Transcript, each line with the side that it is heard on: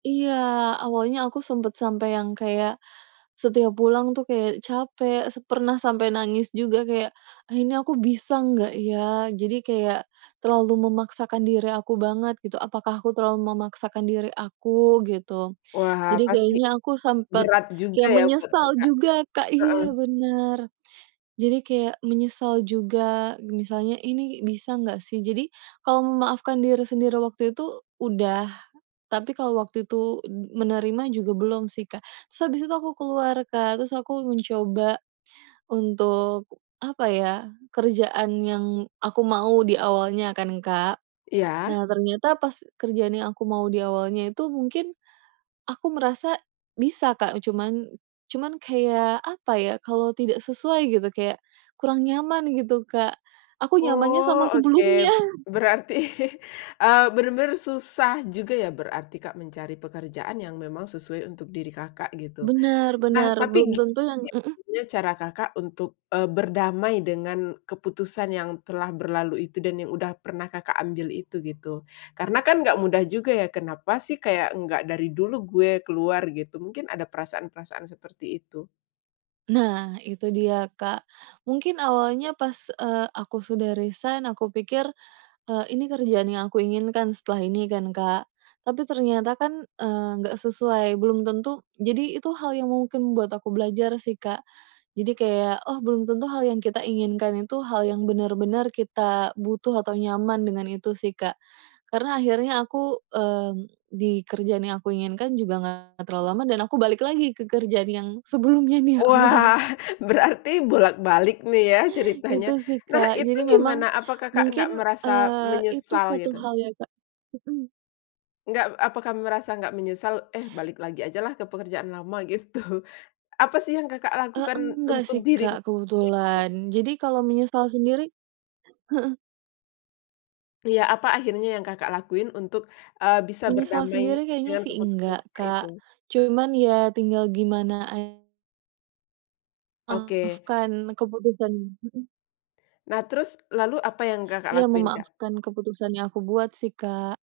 right: Iya, awalnya aku sempet sampai yang kayak setiap pulang tuh kayak capek, se pernah sampai nangis juga kayak, "Ah, ini aku bisa nggak, ya?", jadi kayak terlalu memaksakan diri aku banget, gitu. "Apakah aku terlalu memaksakan diri aku?", gitu.
left: Wah,
right: Jadi
left: pasti
right: kayaknya aku sempet
left: berat juga
right: kayak
left: ya buat
right: menyesal
left: Kakak,
right: juga, Kak.
left: heeh.
right: Iya, bener. Jadi kayak menyesal juga, misalnya, "Ini bisa nggak sih?". Jadi kalau memaafkan diri sendiri waktu itu udah, tapi kalau waktu itu m menerima juga belum sih, Kak. Terus abis itu aku keluar, Kak, terus aku mencoba untuk, apa ya, kerjaan yang aku mau di awalnya kan, Kak.
left: Iya.
right: Nah, ternyata pas kerjaan yang aku mau di awalnya itu mungkin aku merasa bisa, Kak, cuman cuman kayak, apa ya, kalau tidak sesuai gitu kayak kurang nyaman, gitu, Kak. Aku nyamannya
left: Oh,
right: sama
left: oke.
right: sebelumnya.
left: Berarti, eee, benar-benar susah juga ya, berarti, Kak, mencari pekerjaan yang memang sesuai untuk diri Kakak, gitu.
right: Benar
left: Nah,
right: benar belum
left: tapi
right: tentu
left: gimana
right: yang
left: sih
right: heeh?
left: akhirnya cara Kakak untuk, eee, berdamai dengan keputusan yang telah berlalu itu dan yang udah pernah Kakak ambil itu, gitu? Karena kan nggak mudah juga ya, "Kenapa sih nggak kayak dari dulu gue keluar", gitu, mungkin ada perasaan-perasaan seperti itu?
right: Nah, itu dia, Kak, mungkin awalnya, pas, eee, aku sudah resign aku pikir, eee, ini kerjaan yang aku inginkan setelah ini kan, Kak. Tapi ternyata kan, eee, enggak sesuai, belum tentu jadi itu hal yang mungkin membuat aku belajar sih, Kak, jadi kayak, "Oh, belum tentu hal yang kita inginkan itu hal yang benar-benar kita butuh atau nyaman", dengan itu sih, Kak, karena akhirnya aku, mmm, di kerjaan yang aku inginkan juga nggak terlalu lama dan aku balik lagi ke kerjaan yang sebelumnya di
left: Wah,
right: awal.
left: berarti bolak-balik nih ya ceritanya. Nah, itu gimana, apa Kakak nggak merasa menyesal, gitu? Nggak apakah merasa nggak menyesal, "Eh, balik lagi aja lah ke pekerjaan lama", gitu. Apa sih yang Kakak
right: E
left: lakukan
right: enggak
left: untuk
right: sih,
left: diri?
right: Kak.
left: [unintelligible]
right: Kebetulan. Jadi kalau menyesal sendiri heeh.
left: Iya, apa akhirnya yang Kakak lakuin untuk, eee, bisa
right: Menyesal
left: berdamai
right: sendiri kayaknya
left: dengan
right: sih
left: keputusan
right: enggak,
left: Kakak itu?
right: Kak. Cuman ya tinggal gimana a
left: Oke.
right: memaafkan keputusan mhm.
left: Nah, terus lalu apa yang Kakak
right: Iya,
left: lakuin, Kak?
right: memaafkan keputusan yang aku buat sih, Kak.